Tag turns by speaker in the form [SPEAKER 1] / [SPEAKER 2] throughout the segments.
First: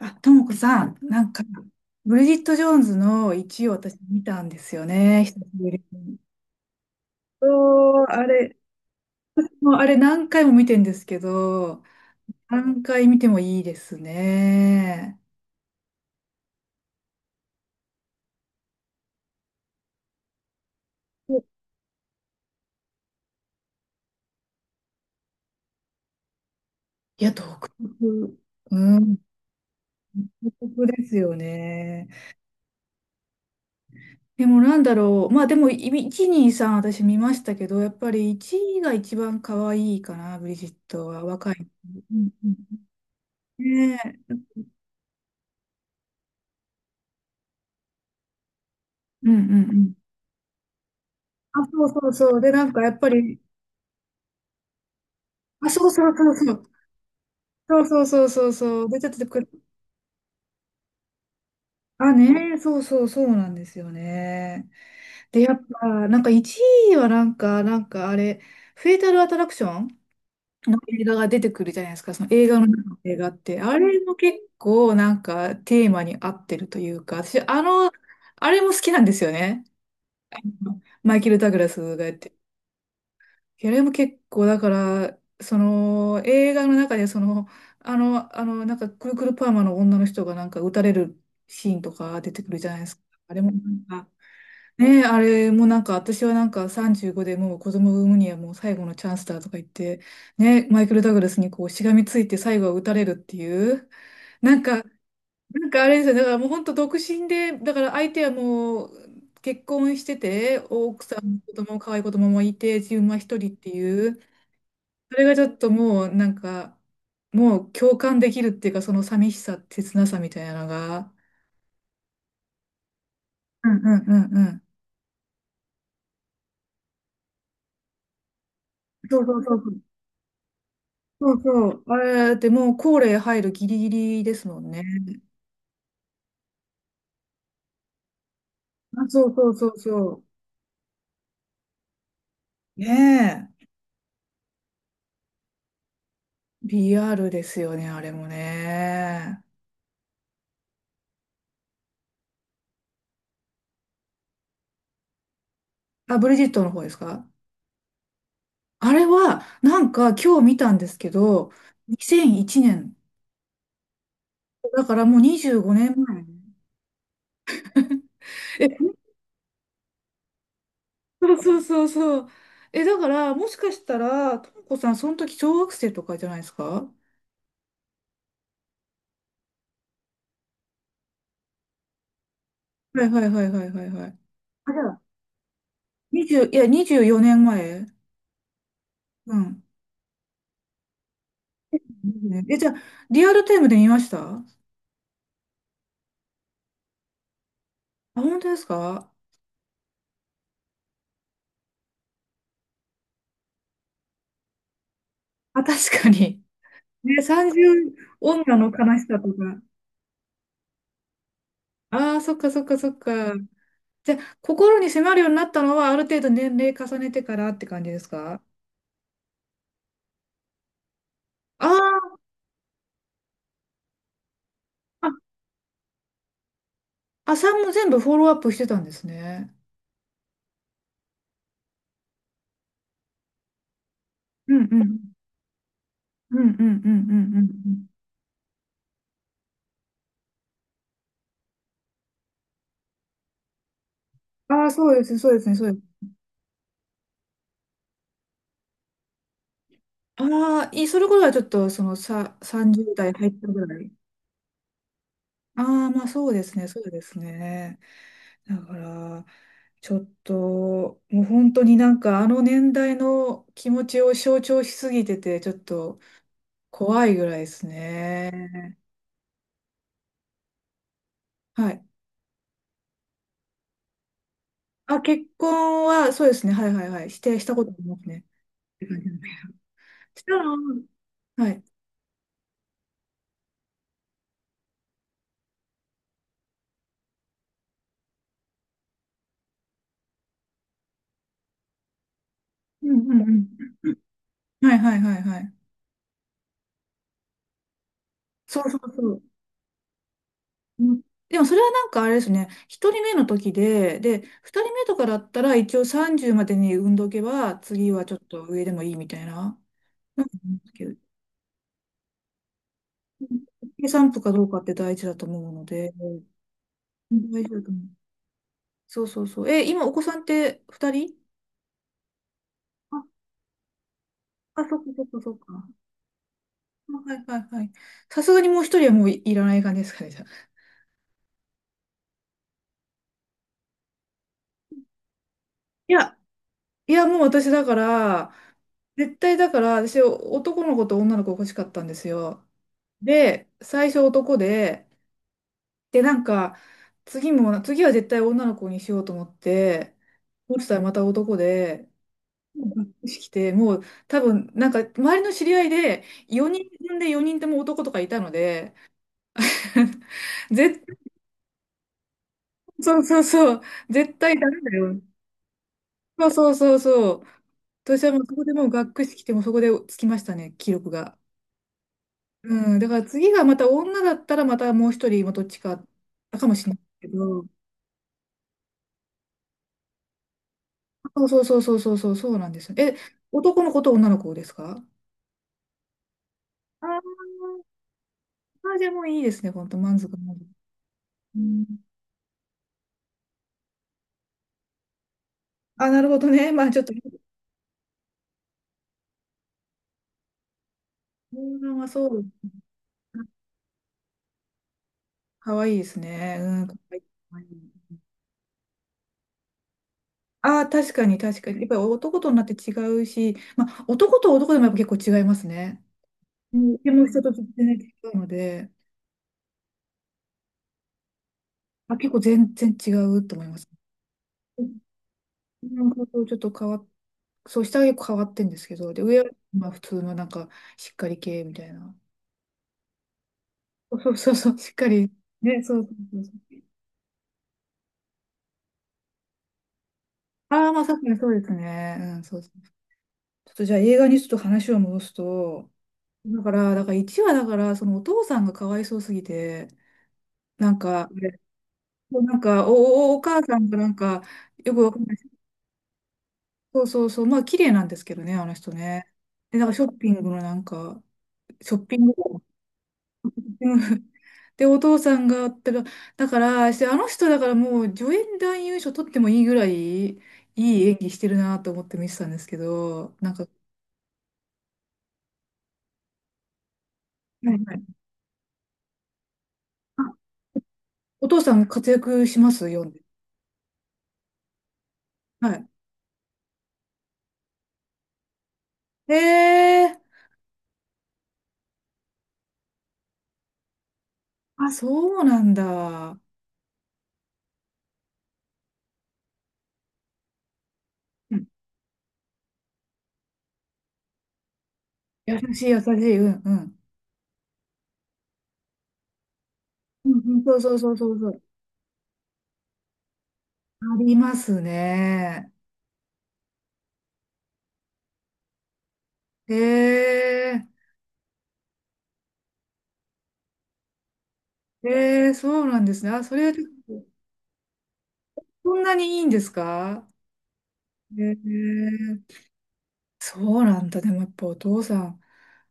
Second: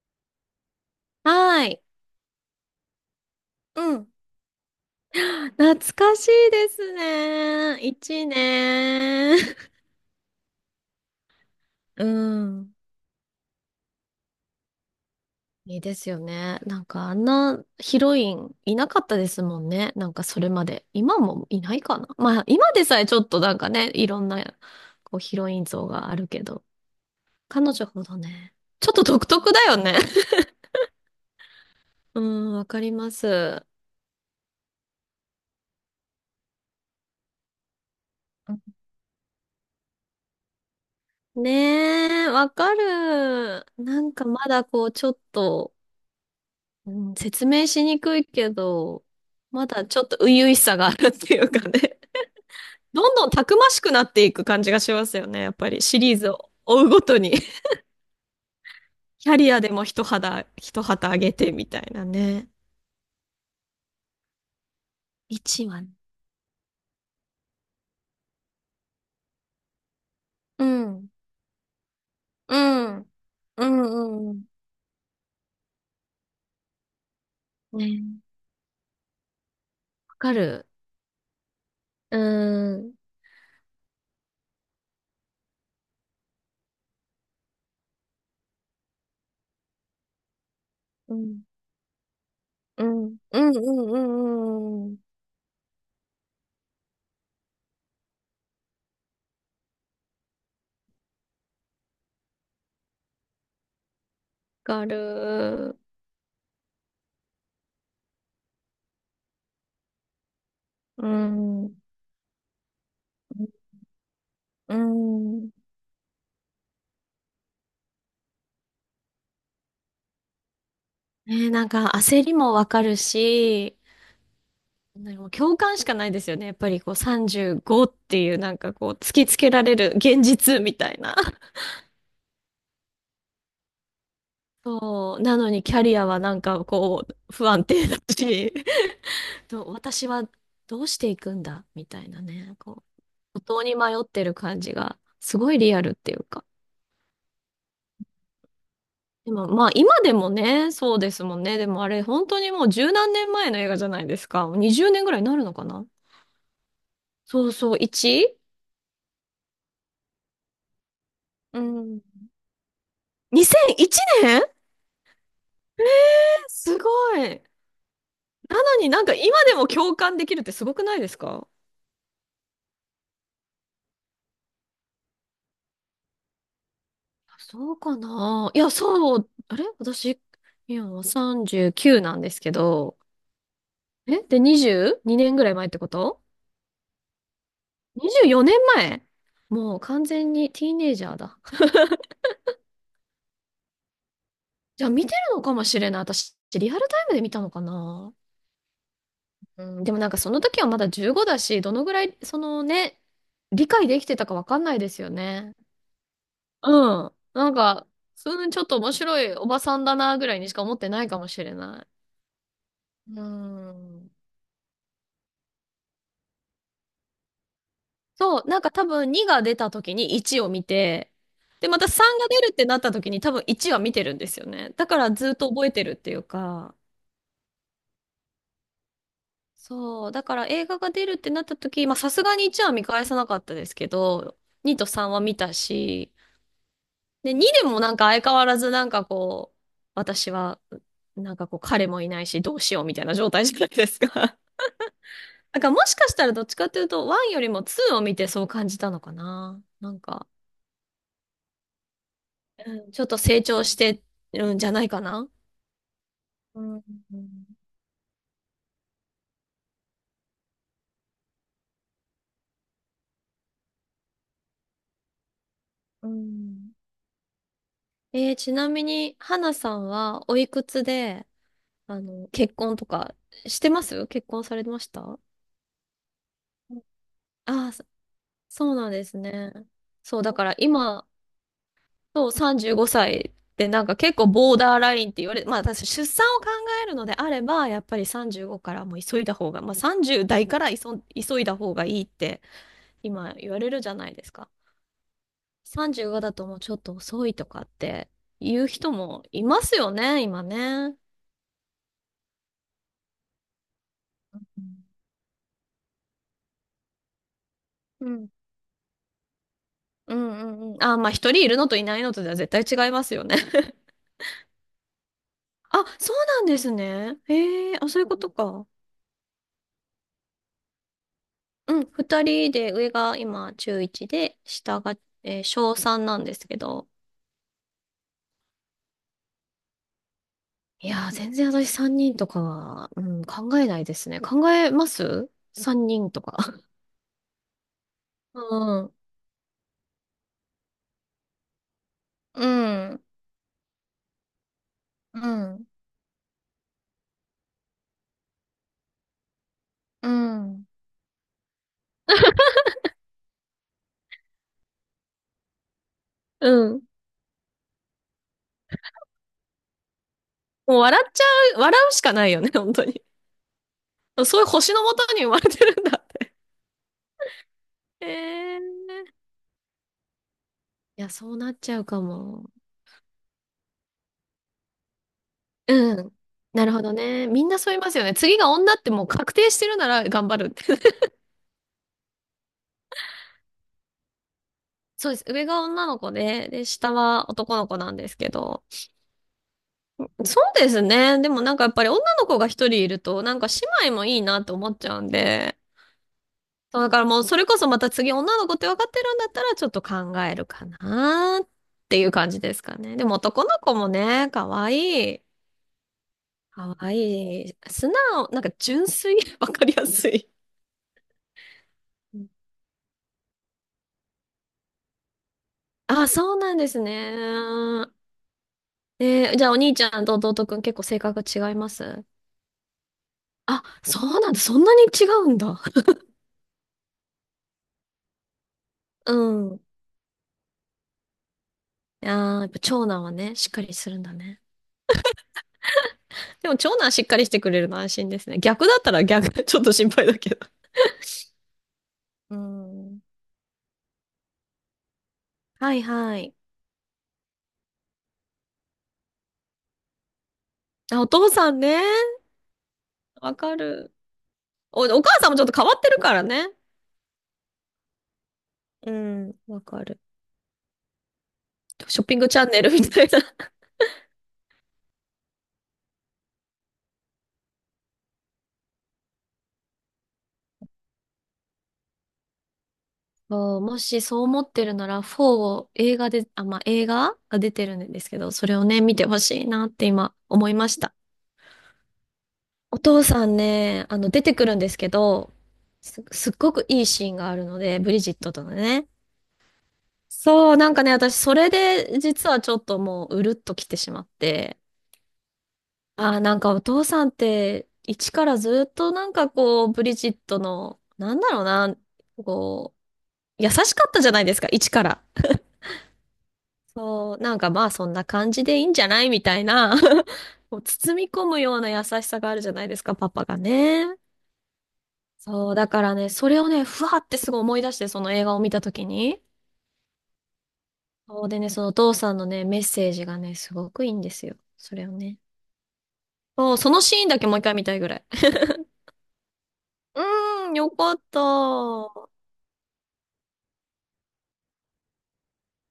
[SPEAKER 1] あ、ともこさん、なんか、
[SPEAKER 2] はい。
[SPEAKER 1] ブリジット・ジョーンズの1を
[SPEAKER 2] う
[SPEAKER 1] 私
[SPEAKER 2] ん。
[SPEAKER 1] 見たんですよね、久しぶ
[SPEAKER 2] 懐
[SPEAKER 1] り
[SPEAKER 2] か
[SPEAKER 1] に。
[SPEAKER 2] しいですね。
[SPEAKER 1] そう、あ
[SPEAKER 2] 一
[SPEAKER 1] れ、
[SPEAKER 2] 年。
[SPEAKER 1] もうあれ何回も見てんですけど、
[SPEAKER 2] うん。
[SPEAKER 1] 何回見てもいいですね。
[SPEAKER 2] いいですよね。なんかあんなヒロインいなかったですもんね。なんかそれまで。今もいないかな。まあ今でさえちょっとなんかね、いろんなこうヒロイン像があるけど、
[SPEAKER 1] いや、独
[SPEAKER 2] 彼女ほど
[SPEAKER 1] 特。
[SPEAKER 2] ね、ちょっ
[SPEAKER 1] う
[SPEAKER 2] と
[SPEAKER 1] ん、
[SPEAKER 2] 独特だよね。
[SPEAKER 1] 独特ですよね。
[SPEAKER 2] うん、わかります。
[SPEAKER 1] でもなんだろう、まあでも1、2、3私見ましたけど、やっぱり1が一番可愛いかな、ブリジットは若い。
[SPEAKER 2] ね
[SPEAKER 1] う
[SPEAKER 2] え、
[SPEAKER 1] ん
[SPEAKER 2] わか
[SPEAKER 1] うん、
[SPEAKER 2] る。
[SPEAKER 1] ね
[SPEAKER 2] なんか
[SPEAKER 1] え
[SPEAKER 2] まだこうちょっと、うん、説明しにくいけど、
[SPEAKER 1] うんうん
[SPEAKER 2] ま
[SPEAKER 1] う
[SPEAKER 2] だ
[SPEAKER 1] ん。
[SPEAKER 2] ちょっと初々しさがあるっていう
[SPEAKER 1] あ、
[SPEAKER 2] か
[SPEAKER 1] そう
[SPEAKER 2] ね。
[SPEAKER 1] そうそう。で、なんかや っぱ
[SPEAKER 2] どんどん
[SPEAKER 1] り、
[SPEAKER 2] たくましくなっていく感じがしますよね。やっぱ
[SPEAKER 1] あ、
[SPEAKER 2] り
[SPEAKER 1] そう
[SPEAKER 2] シ
[SPEAKER 1] そう
[SPEAKER 2] リーズ
[SPEAKER 1] そう
[SPEAKER 2] を
[SPEAKER 1] そう。
[SPEAKER 2] 追うごとに。
[SPEAKER 1] そうそうそうそうそう。で、ちょっと
[SPEAKER 2] キャ
[SPEAKER 1] くる。
[SPEAKER 2] リアでも一旗あげてみたいな
[SPEAKER 1] あ、
[SPEAKER 2] ね。
[SPEAKER 1] ねえ、そうそうそうなんですよね。で、やっ
[SPEAKER 2] 一はね。
[SPEAKER 1] ぱ、なんか1位はなんか、なんかあれ、フェイタルアトラクション
[SPEAKER 2] う
[SPEAKER 1] の映
[SPEAKER 2] ん。
[SPEAKER 1] 画が出てくるじゃないですか、その映
[SPEAKER 2] う
[SPEAKER 1] 画の中の
[SPEAKER 2] ん。
[SPEAKER 1] 映画って。
[SPEAKER 2] う
[SPEAKER 1] あれも
[SPEAKER 2] ん。う
[SPEAKER 1] 結
[SPEAKER 2] ん。
[SPEAKER 1] 構なんかテーマに合ってるというか、私、あの、
[SPEAKER 2] ね。
[SPEAKER 1] あれも好きなんですよね。
[SPEAKER 2] わかる。
[SPEAKER 1] マイケル・ダグラスがやっ
[SPEAKER 2] う
[SPEAKER 1] て
[SPEAKER 2] ーん。
[SPEAKER 1] いや、でも結構、だから、その、映画の中で、その、あの、なんか、くるくるパーマの女の人が、なんか、撃たれ
[SPEAKER 2] う
[SPEAKER 1] る
[SPEAKER 2] ん。
[SPEAKER 1] シーンとか出てくるじゃない
[SPEAKER 2] う
[SPEAKER 1] ですか。
[SPEAKER 2] ん。うん。
[SPEAKER 1] あれ
[SPEAKER 2] う
[SPEAKER 1] も、
[SPEAKER 2] ん。
[SPEAKER 1] なん
[SPEAKER 2] う
[SPEAKER 1] か、
[SPEAKER 2] んうんわ
[SPEAKER 1] ねえ、あれもなんか、私はなんか、35でもう子供を産むにはもう最後のチャンスだとか言って、ねマイケル・ダグラスにこう、しがみついて最後は撃たれるっていう、なんか、
[SPEAKER 2] か
[SPEAKER 1] なん
[SPEAKER 2] る。
[SPEAKER 1] かあれですよ、だからもう本当独身で、だから相手はもう、結婚してて、奥
[SPEAKER 2] う
[SPEAKER 1] さんも子
[SPEAKER 2] ん。
[SPEAKER 1] 供、可愛い子供もいて、自分は一人っていう、
[SPEAKER 2] う
[SPEAKER 1] それがちょ
[SPEAKER 2] ん。
[SPEAKER 1] っともうなんか、もう共感できるっていうか、その寂しさ、切なさみたいなのが。
[SPEAKER 2] ね、なんか焦りもわかる
[SPEAKER 1] うん
[SPEAKER 2] し、
[SPEAKER 1] うんうんうん。
[SPEAKER 2] なんかもう共感しかないですよね。やっぱりこう35っていうなんかこう突
[SPEAKER 1] そう
[SPEAKER 2] き
[SPEAKER 1] そ
[SPEAKER 2] つ
[SPEAKER 1] う
[SPEAKER 2] け
[SPEAKER 1] そう
[SPEAKER 2] ら
[SPEAKER 1] そ
[SPEAKER 2] れ
[SPEAKER 1] う。
[SPEAKER 2] る現実みたいな。
[SPEAKER 1] そうそう。あれだってもう高齢入るギリギリですもんね。
[SPEAKER 2] そう。なのにキャリアはなんかこう不安定だし、
[SPEAKER 1] あ、そうそう
[SPEAKER 2] と
[SPEAKER 1] そう
[SPEAKER 2] 私
[SPEAKER 1] そ
[SPEAKER 2] はどうしていくんだみたいなね。
[SPEAKER 1] う。
[SPEAKER 2] こ
[SPEAKER 1] ね
[SPEAKER 2] う、途方
[SPEAKER 1] え。
[SPEAKER 2] に迷ってる感じがすごいリアルっていうか。
[SPEAKER 1] リアルですよね、あれも
[SPEAKER 2] で
[SPEAKER 1] ね。
[SPEAKER 2] もまあ今でもね、そうですもんね。でもあれ本当にもう十何年前の映画じゃないですか。もう20年ぐらいになるのかな。
[SPEAKER 1] あ、ブリジットの方ですか？
[SPEAKER 2] そうそう、1？
[SPEAKER 1] あれは、なんか今日見たんですけど、
[SPEAKER 2] うん。
[SPEAKER 1] 2001年。
[SPEAKER 2] 2001年。
[SPEAKER 1] だからもう25
[SPEAKER 2] えー、
[SPEAKER 1] 年前。
[SPEAKER 2] すごい。なのになんか今でも共感できるってすごくないです
[SPEAKER 1] そう
[SPEAKER 2] か？
[SPEAKER 1] そうそうそう。え、だから、もしかしたら、ともこさん、その時小学生とかじゃないですか？
[SPEAKER 2] そうかな、いや、そう、あれ私、今39なんですけど、
[SPEAKER 1] はいはいはいはいはいはい。
[SPEAKER 2] えで、
[SPEAKER 1] あ、じゃあ、
[SPEAKER 2] 22年ぐらい前ってこと？
[SPEAKER 1] 20、いや、24年前。
[SPEAKER 2] 24 年前。
[SPEAKER 1] うん。
[SPEAKER 2] もう完全にティーネイジャーだ。
[SPEAKER 1] ねえ、じゃあ、リアルタイムで見ましたあ、
[SPEAKER 2] じゃあ見てるのかもしれない。私、リアルタイムで見たのかな。
[SPEAKER 1] 本当ですか？
[SPEAKER 2] うん、でもなんかその時はまだ15だし、どのぐらい、そのね、理解できてたかわかんないですよね。
[SPEAKER 1] あ、確かに。
[SPEAKER 2] う ん。
[SPEAKER 1] ね、
[SPEAKER 2] なんか、
[SPEAKER 1] 30
[SPEAKER 2] うん、
[SPEAKER 1] 女
[SPEAKER 2] ちょ
[SPEAKER 1] の
[SPEAKER 2] っと面
[SPEAKER 1] 悲しさ
[SPEAKER 2] 白
[SPEAKER 1] と
[SPEAKER 2] いおば
[SPEAKER 1] か。
[SPEAKER 2] さんだなぐらいにしか思ってないかもしれない。
[SPEAKER 1] ああ、そっかそっかそっ
[SPEAKER 2] う
[SPEAKER 1] か。
[SPEAKER 2] ん。
[SPEAKER 1] じゃあ、心に迫るようになったのは、ある程度年齢重ねてからって感じです
[SPEAKER 2] そ
[SPEAKER 1] か？
[SPEAKER 2] う、なんか多分2が出た時に1を見て、
[SPEAKER 1] あ
[SPEAKER 2] で、また
[SPEAKER 1] ー
[SPEAKER 2] 3が出るってなった時に多分1は見てるんですよね。だか
[SPEAKER 1] あ、
[SPEAKER 2] らずっと覚えてるっていうか、
[SPEAKER 1] あ、さんも全部フォローアップしてたんですね。
[SPEAKER 2] そう、だから映画が出るってなった時、まあさすがに1は見返さなかったですけど、
[SPEAKER 1] うん
[SPEAKER 2] 2
[SPEAKER 1] う
[SPEAKER 2] と
[SPEAKER 1] ん。
[SPEAKER 2] 3は見たし、
[SPEAKER 1] うんうんうんう
[SPEAKER 2] で、
[SPEAKER 1] んう
[SPEAKER 2] 2でも
[SPEAKER 1] ん
[SPEAKER 2] なんか相変わらずなんかこう、私は、なんかこう彼もいないしどうしようみたいな状態じゃないですか。
[SPEAKER 1] うん。ああ、そうです、そうですね、
[SPEAKER 2] なん
[SPEAKER 1] そ
[SPEAKER 2] か
[SPEAKER 1] うで
[SPEAKER 2] もし
[SPEAKER 1] す。
[SPEAKER 2] かしたらどっちかというと、1よりも2を見てそう感じたのかな。なんか、
[SPEAKER 1] ああ、いい、それこそはちょっと、その、
[SPEAKER 2] うん、ちょっ
[SPEAKER 1] 30
[SPEAKER 2] と
[SPEAKER 1] 代入っ
[SPEAKER 2] 成
[SPEAKER 1] た
[SPEAKER 2] 長
[SPEAKER 1] ぐ
[SPEAKER 2] し
[SPEAKER 1] らい。
[SPEAKER 2] てるんじゃないかな。
[SPEAKER 1] ああ、まあそうです
[SPEAKER 2] う
[SPEAKER 1] ね、そ
[SPEAKER 2] ん。
[SPEAKER 1] うですね。だから、ちょっと、もう本当になんか、あの年代の気持ちを象徴しすぎてて、ちょっと
[SPEAKER 2] うん。
[SPEAKER 1] 怖いぐらいです
[SPEAKER 2] えー、ちな
[SPEAKER 1] ね。
[SPEAKER 2] みに、花さんはおいくつで、
[SPEAKER 1] はい。
[SPEAKER 2] 結婚とかしてます？結婚されまし
[SPEAKER 1] あ、
[SPEAKER 2] たあ。
[SPEAKER 1] 結婚は、そうですね、はいはいはい、したこ
[SPEAKER 2] あ
[SPEAKER 1] と
[SPEAKER 2] ー、
[SPEAKER 1] ありますね。
[SPEAKER 2] そう
[SPEAKER 1] う
[SPEAKER 2] なんです
[SPEAKER 1] ん、
[SPEAKER 2] ね。そう、
[SPEAKER 1] し
[SPEAKER 2] だ
[SPEAKER 1] たら、
[SPEAKER 2] から今、
[SPEAKER 1] はい。
[SPEAKER 2] そう、35歳ってなんか結構ボーダーラインって言われ、まあ私出産を考えるのであれば、やっぱり35からもう急いだ方が、まあ30代から急、急いだ方がいいって
[SPEAKER 1] うんう
[SPEAKER 2] 今
[SPEAKER 1] ん
[SPEAKER 2] 言われるじ
[SPEAKER 1] う
[SPEAKER 2] ゃないですか。
[SPEAKER 1] ん。はいはいはいはい。
[SPEAKER 2] 35だともうちょっと遅いとかって
[SPEAKER 1] そ
[SPEAKER 2] 言う
[SPEAKER 1] うそ
[SPEAKER 2] 人
[SPEAKER 1] うそう。
[SPEAKER 2] もいますよね、今
[SPEAKER 1] う
[SPEAKER 2] ね。
[SPEAKER 1] ん。でもそれはなんかあれですね、1人目の時で、2人目とかだったら一応30までに産んどけば、次は
[SPEAKER 2] う
[SPEAKER 1] ちょっ
[SPEAKER 2] ん。
[SPEAKER 1] と上でもいいみたいな、
[SPEAKER 2] う
[SPEAKER 1] なんか
[SPEAKER 2] ん
[SPEAKER 1] 思うんで
[SPEAKER 2] う
[SPEAKER 1] す
[SPEAKER 2] んうん。
[SPEAKER 1] けど、
[SPEAKER 2] あ、まあ一人いるのといないのとでは絶対違いますよね。
[SPEAKER 1] 計 算部かどうかって大事だと思うの
[SPEAKER 2] あ、
[SPEAKER 1] で、う
[SPEAKER 2] そう
[SPEAKER 1] ん、
[SPEAKER 2] なんですね。
[SPEAKER 1] 大事だと
[SPEAKER 2] へえ、
[SPEAKER 1] 思
[SPEAKER 2] あ、
[SPEAKER 1] う。
[SPEAKER 2] そういうことか。
[SPEAKER 1] そうそうそう。え、今お子さんって2人？
[SPEAKER 2] うん、二人で、上
[SPEAKER 1] あ、
[SPEAKER 2] が今中1で、
[SPEAKER 1] あ、そ
[SPEAKER 2] 下
[SPEAKER 1] っか
[SPEAKER 2] が、
[SPEAKER 1] そっかそっ
[SPEAKER 2] えー
[SPEAKER 1] か。
[SPEAKER 2] 小3なんですけど、
[SPEAKER 1] あ、はいはいはい。さすがにもう1人はもういらない感じですかね、じゃあ。
[SPEAKER 2] いやー、全然私3人とかは、うん、考えないですね。考えます？ 3
[SPEAKER 1] い
[SPEAKER 2] 人
[SPEAKER 1] や、
[SPEAKER 2] とか。
[SPEAKER 1] いやもう私だから、
[SPEAKER 2] うん、
[SPEAKER 1] 絶対だから、私男の子と女の子欲しかったんですよ。
[SPEAKER 2] うん、
[SPEAKER 1] で、最初男で、
[SPEAKER 2] うん、
[SPEAKER 1] で、なんか、次は絶対女の子にしようと思って、
[SPEAKER 2] う
[SPEAKER 1] 落
[SPEAKER 2] ん、
[SPEAKER 1] ちたらまた男で、がっくし来て、もう多分、なんか、周りの知り合いで、
[SPEAKER 2] う
[SPEAKER 1] 4
[SPEAKER 2] ん。
[SPEAKER 1] 人で4人とも男とかいたので、
[SPEAKER 2] も
[SPEAKER 1] 絶
[SPEAKER 2] う
[SPEAKER 1] 対、
[SPEAKER 2] 笑っちゃう、笑うしかないよね、本当
[SPEAKER 1] そう
[SPEAKER 2] に。
[SPEAKER 1] そうそう、絶
[SPEAKER 2] そ
[SPEAKER 1] 対
[SPEAKER 2] うい
[SPEAKER 1] ダ
[SPEAKER 2] う
[SPEAKER 1] メ
[SPEAKER 2] 星
[SPEAKER 1] だ
[SPEAKER 2] のも
[SPEAKER 1] よ。
[SPEAKER 2] とに生まれてるんだっ
[SPEAKER 1] そう
[SPEAKER 2] て。
[SPEAKER 1] そうそうそう。私
[SPEAKER 2] えー、
[SPEAKER 1] はもうそこで
[SPEAKER 2] い
[SPEAKER 1] もうがっくし来て、もうそこでつきましたね、記録
[SPEAKER 2] や、
[SPEAKER 1] が。
[SPEAKER 2] そうなっちゃうかも。
[SPEAKER 1] うん、だから次がまた女だったら、またもう一人、まあどっちか、
[SPEAKER 2] うん。
[SPEAKER 1] かもし
[SPEAKER 2] な
[SPEAKER 1] れ
[SPEAKER 2] る
[SPEAKER 1] ない
[SPEAKER 2] ほど
[SPEAKER 1] け
[SPEAKER 2] ね。み
[SPEAKER 1] ど、
[SPEAKER 2] んなそう言いますよね。次が女ってもう確定してるなら頑張るって。
[SPEAKER 1] そうそうそうそうそうそう、そうなんですよ。え、男の子と女の子ですか？
[SPEAKER 2] そうです。上が女の子で、で、
[SPEAKER 1] あ
[SPEAKER 2] 下
[SPEAKER 1] ー
[SPEAKER 2] は男の子なんですけど。
[SPEAKER 1] あ、じゃあもういいですね、本当満足、満
[SPEAKER 2] そ
[SPEAKER 1] 足。
[SPEAKER 2] うですね。で
[SPEAKER 1] う
[SPEAKER 2] もなんか
[SPEAKER 1] ん、
[SPEAKER 2] やっぱり女の子が一人いると、なんか姉妹もいいなと思っちゃうんで。
[SPEAKER 1] あ、なるほどね。まあち
[SPEAKER 2] そ
[SPEAKER 1] ょ
[SPEAKER 2] う、
[SPEAKER 1] っ
[SPEAKER 2] だ
[SPEAKER 1] と、
[SPEAKER 2] からもうそれこそまた次女の子って分かってるんだったらちょっと考えるか
[SPEAKER 1] う
[SPEAKER 2] なっ
[SPEAKER 1] ん、まあ
[SPEAKER 2] てい
[SPEAKER 1] そ
[SPEAKER 2] う
[SPEAKER 1] う、
[SPEAKER 2] 感じですかね。でも男の子もね、
[SPEAKER 1] かわいいですね。うん、か
[SPEAKER 2] 可
[SPEAKER 1] わいい。かわ
[SPEAKER 2] 愛
[SPEAKER 1] い
[SPEAKER 2] い
[SPEAKER 1] い。
[SPEAKER 2] 素直、なんか純粋。わかりやすい。
[SPEAKER 1] ああ、確かに確かに。やっぱり男と女って違うし、まあ男と男でもやっぱ結構違いますね。
[SPEAKER 2] あ、そうなん
[SPEAKER 1] う
[SPEAKER 2] で
[SPEAKER 1] ん、
[SPEAKER 2] す
[SPEAKER 1] でも人と全然
[SPEAKER 2] ね。
[SPEAKER 1] 違うので、
[SPEAKER 2] えー、じゃあお兄ちゃんと弟くん結構性格が違いま
[SPEAKER 1] あ、
[SPEAKER 2] す？
[SPEAKER 1] 結構全然違うと思いま
[SPEAKER 2] あ、
[SPEAKER 1] す。
[SPEAKER 2] そうなんだ。そ
[SPEAKER 1] う
[SPEAKER 2] んな
[SPEAKER 1] ん、
[SPEAKER 2] に違うんだ。
[SPEAKER 1] なんかちょっと変わっそう、下は結構変わってんですけど、で、
[SPEAKER 2] う
[SPEAKER 1] 上は
[SPEAKER 2] ん。い
[SPEAKER 1] まあ普通のなんか、しっかり系みたいな。
[SPEAKER 2] やー、やっぱ長男はね、しっかりするん
[SPEAKER 1] そ
[SPEAKER 2] だ
[SPEAKER 1] うそう
[SPEAKER 2] ね。
[SPEAKER 1] そう、しっかり。ね、そうそうそうそ
[SPEAKER 2] でも
[SPEAKER 1] う。
[SPEAKER 2] 長男しっかりしてくれるの安心ですね。逆だったら逆、ちょっと心配だけど。
[SPEAKER 1] ああ、まあ確かにそうですね。うん、
[SPEAKER 2] う
[SPEAKER 1] そうですね。
[SPEAKER 2] ん。
[SPEAKER 1] ちょっとじゃあ映画にちょっと話を戻すと、
[SPEAKER 2] はいはい。
[SPEAKER 1] だから1話だから、そのお父さんがかわいそうすぎて、なん
[SPEAKER 2] あ、お
[SPEAKER 1] か、
[SPEAKER 2] 父さんね。
[SPEAKER 1] そうなんか、お、お、お
[SPEAKER 2] わ
[SPEAKER 1] 母
[SPEAKER 2] か
[SPEAKER 1] さんがな
[SPEAKER 2] る。
[SPEAKER 1] んか、よくわか
[SPEAKER 2] お
[SPEAKER 1] んな
[SPEAKER 2] 母さん
[SPEAKER 1] い。
[SPEAKER 2] もちょっと変わってるからね。
[SPEAKER 1] そうそうそう、まあ綺麗なんですけどね、あの人
[SPEAKER 2] う
[SPEAKER 1] ね。
[SPEAKER 2] ん、
[SPEAKER 1] で、
[SPEAKER 2] わ
[SPEAKER 1] なんかシ
[SPEAKER 2] か
[SPEAKER 1] ョッ
[SPEAKER 2] る。
[SPEAKER 1] ピングのなんか、ショッピ
[SPEAKER 2] ショ
[SPEAKER 1] ン
[SPEAKER 2] ッ
[SPEAKER 1] グ、
[SPEAKER 2] ピングチャンネルみたいな。
[SPEAKER 1] うん。で、お父さんが、だからあの人だからもう助演男優賞取ってもいいぐらい、いい演技してるなと思って見てたんですけど、なんか、は
[SPEAKER 2] そう、もしそう思ってるなら、4を映画で、あ、まあ、映画が
[SPEAKER 1] い
[SPEAKER 2] 出
[SPEAKER 1] は
[SPEAKER 2] てるん
[SPEAKER 1] い、
[SPEAKER 2] ですけど、それをね、見てほしいなって
[SPEAKER 1] あ、
[SPEAKER 2] 今思いました。
[SPEAKER 1] お父さん活躍します
[SPEAKER 2] お
[SPEAKER 1] よんで、
[SPEAKER 2] 父さんね、出てくるんですけど、
[SPEAKER 1] はい。
[SPEAKER 2] すっごくいいシーンがあるので、ブリジットとのね。
[SPEAKER 1] へえ、
[SPEAKER 2] そう、なんかね、私、それで、実はちょっともう、うるっと来てしまって。
[SPEAKER 1] あ、そうなん
[SPEAKER 2] あ
[SPEAKER 1] だ。
[SPEAKER 2] あ、なんかお父さんって、一からずっとなんかこう、ブリジットの、なんだ
[SPEAKER 1] う
[SPEAKER 2] ろう
[SPEAKER 1] ん、
[SPEAKER 2] な、こう、優しかったじゃないですか、一から。
[SPEAKER 1] 優しい、優しい、うん、うん。
[SPEAKER 2] そう、なんかまあ、そんな感じでいいんじゃないみたいな、
[SPEAKER 1] うんうん、そ
[SPEAKER 2] こ
[SPEAKER 1] う
[SPEAKER 2] う
[SPEAKER 1] そうそう
[SPEAKER 2] 包
[SPEAKER 1] そ
[SPEAKER 2] み
[SPEAKER 1] う
[SPEAKER 2] 込
[SPEAKER 1] そ
[SPEAKER 2] む
[SPEAKER 1] う。
[SPEAKER 2] ような優しさがあるじゃないですか、パパが
[SPEAKER 1] あ
[SPEAKER 2] ね。
[SPEAKER 1] りますね。
[SPEAKER 2] そう、だからね、それをね、ふわってすごい思い出して、その映画を見たときに。
[SPEAKER 1] へえ、
[SPEAKER 2] そうでね、そのお父さんのね、メッセージがね、すごくいいんですよ。それをね。
[SPEAKER 1] へえ、そうなんですね。あ、それは
[SPEAKER 2] そう、
[SPEAKER 1] ちょっ
[SPEAKER 2] そのシー
[SPEAKER 1] と、
[SPEAKER 2] ンだけもう一回見たいぐらい。
[SPEAKER 1] そんなにいいんです
[SPEAKER 2] う
[SPEAKER 1] か？
[SPEAKER 2] ーん、よかっ
[SPEAKER 1] へ
[SPEAKER 2] た。
[SPEAKER 1] え、そうなんだ。でもやっぱお父さん、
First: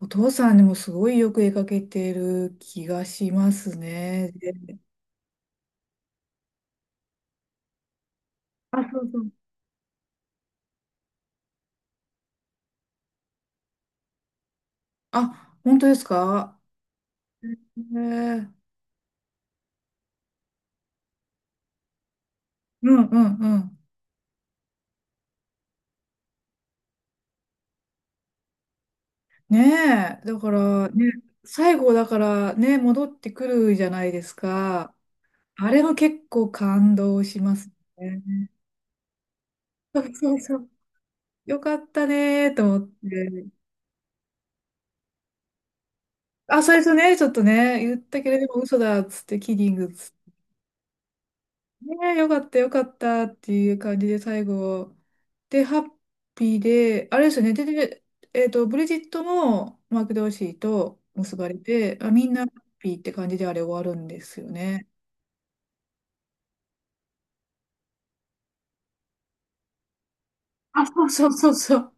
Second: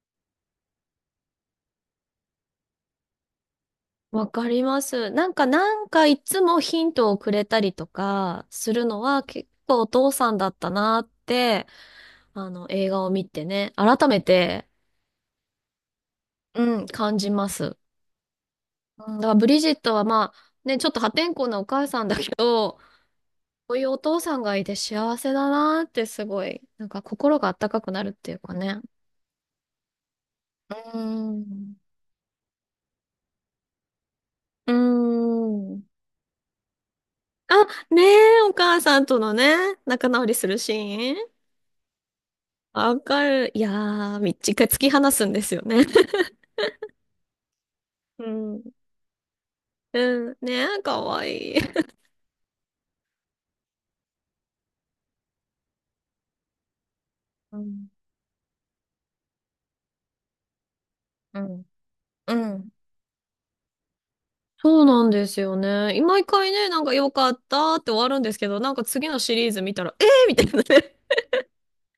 [SPEAKER 1] お父さんにもすごいよく絵描けてる気がします
[SPEAKER 2] わ
[SPEAKER 1] ね。
[SPEAKER 2] か
[SPEAKER 1] で、
[SPEAKER 2] ります。なんか、なんかいつもヒントをくれたりとかす
[SPEAKER 1] あ、
[SPEAKER 2] る
[SPEAKER 1] そ
[SPEAKER 2] の
[SPEAKER 1] うそ
[SPEAKER 2] は
[SPEAKER 1] う。
[SPEAKER 2] 結構お父さんだったなって、映画を見てね、改めて、
[SPEAKER 1] あ、本当ですか？
[SPEAKER 2] うん、感じ
[SPEAKER 1] へ
[SPEAKER 2] ます。
[SPEAKER 1] え、
[SPEAKER 2] うん、だからブリジットはまあ、ね、ちょっと破天荒なお母さんだけど、
[SPEAKER 1] うんうんう
[SPEAKER 2] こう
[SPEAKER 1] ん。
[SPEAKER 2] いうお父さんがいて幸せだなーってすごい、なんか心が温かくなるっていうかね。
[SPEAKER 1] ねえ、だか
[SPEAKER 2] う
[SPEAKER 1] ら
[SPEAKER 2] ー
[SPEAKER 1] ね、最
[SPEAKER 2] ん。
[SPEAKER 1] 後だからね、戻ってくるじゃないです
[SPEAKER 2] うー
[SPEAKER 1] か。あれ
[SPEAKER 2] ん。
[SPEAKER 1] も結構感動しま
[SPEAKER 2] あ、
[SPEAKER 1] す
[SPEAKER 2] ね
[SPEAKER 1] ね。
[SPEAKER 2] え、お母さんとのね、
[SPEAKER 1] そ
[SPEAKER 2] 仲
[SPEAKER 1] う
[SPEAKER 2] 直
[SPEAKER 1] そ
[SPEAKER 2] り
[SPEAKER 1] う
[SPEAKER 2] す
[SPEAKER 1] そ
[SPEAKER 2] る
[SPEAKER 1] う。
[SPEAKER 2] シーン。
[SPEAKER 1] よかったねーと思っ
[SPEAKER 2] わかる。
[SPEAKER 1] て。
[SPEAKER 2] いやー、一回突き放すんですよね。
[SPEAKER 1] あ、最初ね、ちょっとね、言った
[SPEAKER 2] う
[SPEAKER 1] けれども
[SPEAKER 2] ん。
[SPEAKER 1] 嘘だっつって、キリングっつって、
[SPEAKER 2] うん、ねえ、かわいい。
[SPEAKER 1] ねえ、よかったよかったっていう感じで最後。で、ハッピーで、あれですよね、
[SPEAKER 2] う
[SPEAKER 1] で、
[SPEAKER 2] ん。
[SPEAKER 1] で、えっと、ブリジットもマーク・ドーシーと結
[SPEAKER 2] う
[SPEAKER 1] ばれ
[SPEAKER 2] ん。
[SPEAKER 1] て、あ、みん
[SPEAKER 2] う
[SPEAKER 1] なハッ
[SPEAKER 2] ん、
[SPEAKER 1] ピーって感じであれ終わるんですよ
[SPEAKER 2] そう
[SPEAKER 1] ね。
[SPEAKER 2] なんですよね。毎回ね、なんか良かったって終わるんですけど、なんか次のシリーズ見たら、えーみたいな
[SPEAKER 1] あ、
[SPEAKER 2] ね。
[SPEAKER 1] そうそうそうそう。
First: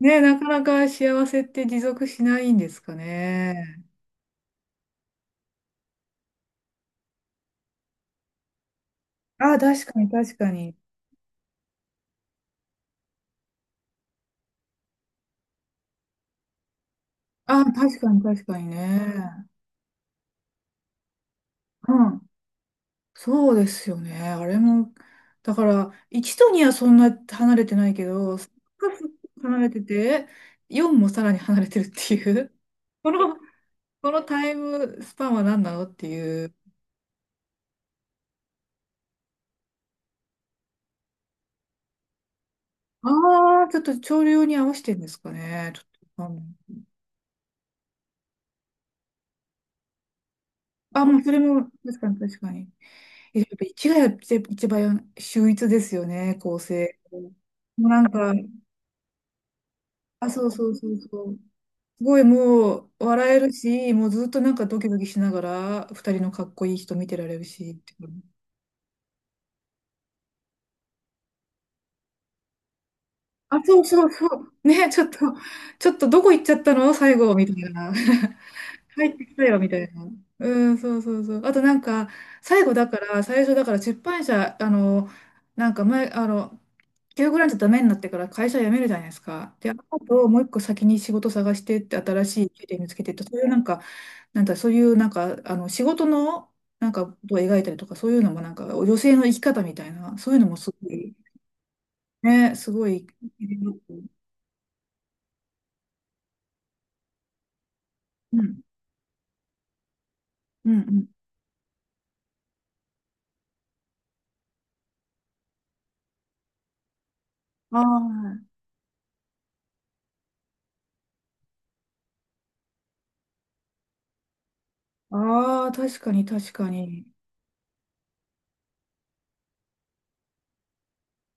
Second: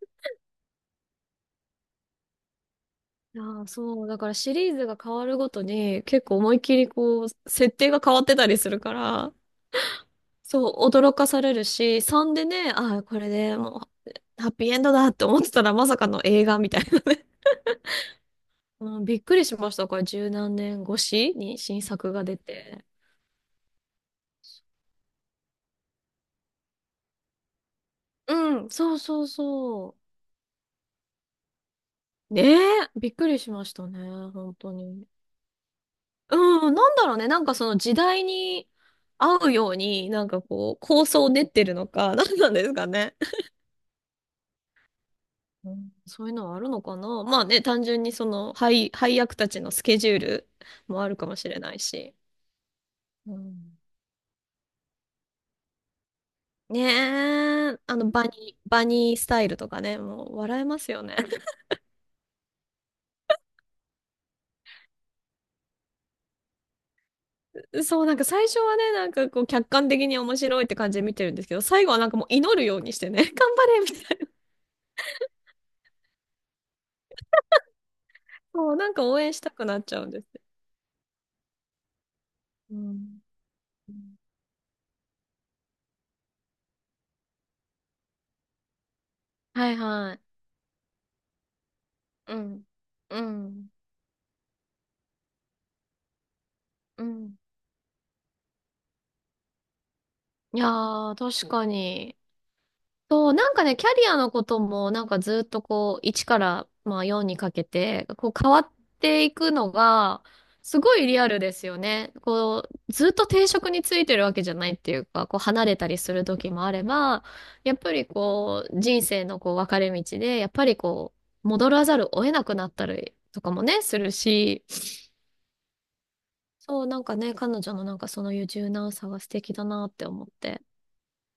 [SPEAKER 1] ねえ、なかなか幸せって持続しないんですか
[SPEAKER 2] いやー、
[SPEAKER 1] ね。
[SPEAKER 2] そう、だからシリーズが変わるごとに結構思いっきりこう、設定が変わってたりするから、
[SPEAKER 1] あ、確かに確か
[SPEAKER 2] そ
[SPEAKER 1] に。
[SPEAKER 2] う、驚かされるし、3でね、ああ、これでもう、ハッピーエンドだって思ってたらまさかの映画みたいなね。
[SPEAKER 1] あ、確かに確かに
[SPEAKER 2] うん、びっくり
[SPEAKER 1] ね。
[SPEAKER 2] しました。これ十何年越しに新
[SPEAKER 1] う
[SPEAKER 2] 作が
[SPEAKER 1] ん。
[SPEAKER 2] 出て。
[SPEAKER 1] そうですよね。あれも、だから、1と2はそんな離れてないけど、3
[SPEAKER 2] うん、
[SPEAKER 1] が
[SPEAKER 2] そうそう
[SPEAKER 1] 離れて
[SPEAKER 2] そ
[SPEAKER 1] て、4もさらに離れてるって
[SPEAKER 2] う。
[SPEAKER 1] い
[SPEAKER 2] ね
[SPEAKER 1] う、
[SPEAKER 2] え、び
[SPEAKER 1] こ
[SPEAKER 2] っく
[SPEAKER 1] の、
[SPEAKER 2] りしましたね、
[SPEAKER 1] このタイ
[SPEAKER 2] 本当
[SPEAKER 1] ム
[SPEAKER 2] に。
[SPEAKER 1] スパンは何なのっていう。
[SPEAKER 2] うん、なんだろうね、なんかその時代に合うように、なんかこう、構想を練ってるのか、なんなんですかね。
[SPEAKER 1] ああ、ちょっと潮流に合わせてんですか
[SPEAKER 2] う
[SPEAKER 1] ね。ちょっ
[SPEAKER 2] ん、
[SPEAKER 1] と
[SPEAKER 2] そ
[SPEAKER 1] わ
[SPEAKER 2] うい
[SPEAKER 1] か
[SPEAKER 2] う
[SPEAKER 1] んな
[SPEAKER 2] のはある
[SPEAKER 1] い。
[SPEAKER 2] のかな。まあね、単純にその配役たちのスケジュールも
[SPEAKER 1] あ、
[SPEAKER 2] ある
[SPEAKER 1] もう
[SPEAKER 2] か
[SPEAKER 1] そ
[SPEAKER 2] も
[SPEAKER 1] れ
[SPEAKER 2] しれ
[SPEAKER 1] も、
[SPEAKER 2] ない
[SPEAKER 1] 確か
[SPEAKER 2] し。
[SPEAKER 1] に確かに。
[SPEAKER 2] う
[SPEAKER 1] え、やっぱ
[SPEAKER 2] ん、
[SPEAKER 1] 1がやっぱ一番秀逸ですよね、構成。も
[SPEAKER 2] ねえ、
[SPEAKER 1] うなんか、
[SPEAKER 2] バニースタイルとかね、も
[SPEAKER 1] あ、
[SPEAKER 2] う
[SPEAKER 1] そう
[SPEAKER 2] 笑え
[SPEAKER 1] そう
[SPEAKER 2] ま
[SPEAKER 1] そ
[SPEAKER 2] す
[SPEAKER 1] う
[SPEAKER 2] よね。
[SPEAKER 1] そう。すごいもう笑えるし、もうずっとなんかドキドキしながら、二人のかっこいい人見てられるしっ て
[SPEAKER 2] そ
[SPEAKER 1] い
[SPEAKER 2] う、なん
[SPEAKER 1] う、
[SPEAKER 2] か最初はね、なんかこう客観的に面白いって感じで見てるんですけど、最後はなんかもう祈るようにしてね、頑
[SPEAKER 1] あ、
[SPEAKER 2] 張
[SPEAKER 1] そ
[SPEAKER 2] れ
[SPEAKER 1] う
[SPEAKER 2] み
[SPEAKER 1] そう
[SPEAKER 2] たい
[SPEAKER 1] そ
[SPEAKER 2] な。
[SPEAKER 1] う。ね、ちょっとどこ行っちゃったの最後、みたいな。
[SPEAKER 2] そう、なん か
[SPEAKER 1] 入っ
[SPEAKER 2] 応
[SPEAKER 1] て
[SPEAKER 2] 援
[SPEAKER 1] き
[SPEAKER 2] し
[SPEAKER 1] た
[SPEAKER 2] た
[SPEAKER 1] よ、
[SPEAKER 2] く
[SPEAKER 1] みた
[SPEAKER 2] なっ
[SPEAKER 1] い
[SPEAKER 2] ちゃ
[SPEAKER 1] な。
[SPEAKER 2] うんです。
[SPEAKER 1] うん、そうそうそう。あとなんか、最後
[SPEAKER 2] う
[SPEAKER 1] だから、
[SPEAKER 2] ん。
[SPEAKER 1] 最初だから出版社、あの、なんか前、あの、休グランじゃダメになってから会社辞めるじゃないですか。で、
[SPEAKER 2] は
[SPEAKER 1] あ
[SPEAKER 2] いはい。
[SPEAKER 1] ともう一個先に仕事探してって新
[SPEAKER 2] う
[SPEAKER 1] しい
[SPEAKER 2] ん。
[SPEAKER 1] 経験見つけてって、
[SPEAKER 2] う
[SPEAKER 1] そういうなん
[SPEAKER 2] ん。
[SPEAKER 1] かなんかそういうなんかあの仕事のなん
[SPEAKER 2] う
[SPEAKER 1] かこ
[SPEAKER 2] ん。
[SPEAKER 1] とを描いたりとかそういうのもなんか女性の生き方みたいなそういうのも
[SPEAKER 2] いや
[SPEAKER 1] すご
[SPEAKER 2] ー、
[SPEAKER 1] い、
[SPEAKER 2] 確かに。
[SPEAKER 1] ね、すごい、
[SPEAKER 2] そう、なんかね、キャリアのことも、なんかずっとこう、1から、まあ、4にかけて、こう、
[SPEAKER 1] う
[SPEAKER 2] 変わ
[SPEAKER 1] ん
[SPEAKER 2] っていくのが、
[SPEAKER 1] うん
[SPEAKER 2] す
[SPEAKER 1] う
[SPEAKER 2] ごい
[SPEAKER 1] ん、
[SPEAKER 2] リアルですよね。こう、ずっと定職についてるわけじゃないっていうか、こう、離れたりする時もあれば、やっぱり
[SPEAKER 1] あ
[SPEAKER 2] こう、人生のこう、分かれ道で、やっぱりこう、戻らざるを得なくなったりとかもね、するし、
[SPEAKER 1] あ、ああ、確かに確か
[SPEAKER 2] そう、なん
[SPEAKER 1] に
[SPEAKER 2] かね、彼女のなんかそのいう柔軟さが素敵だなって思って。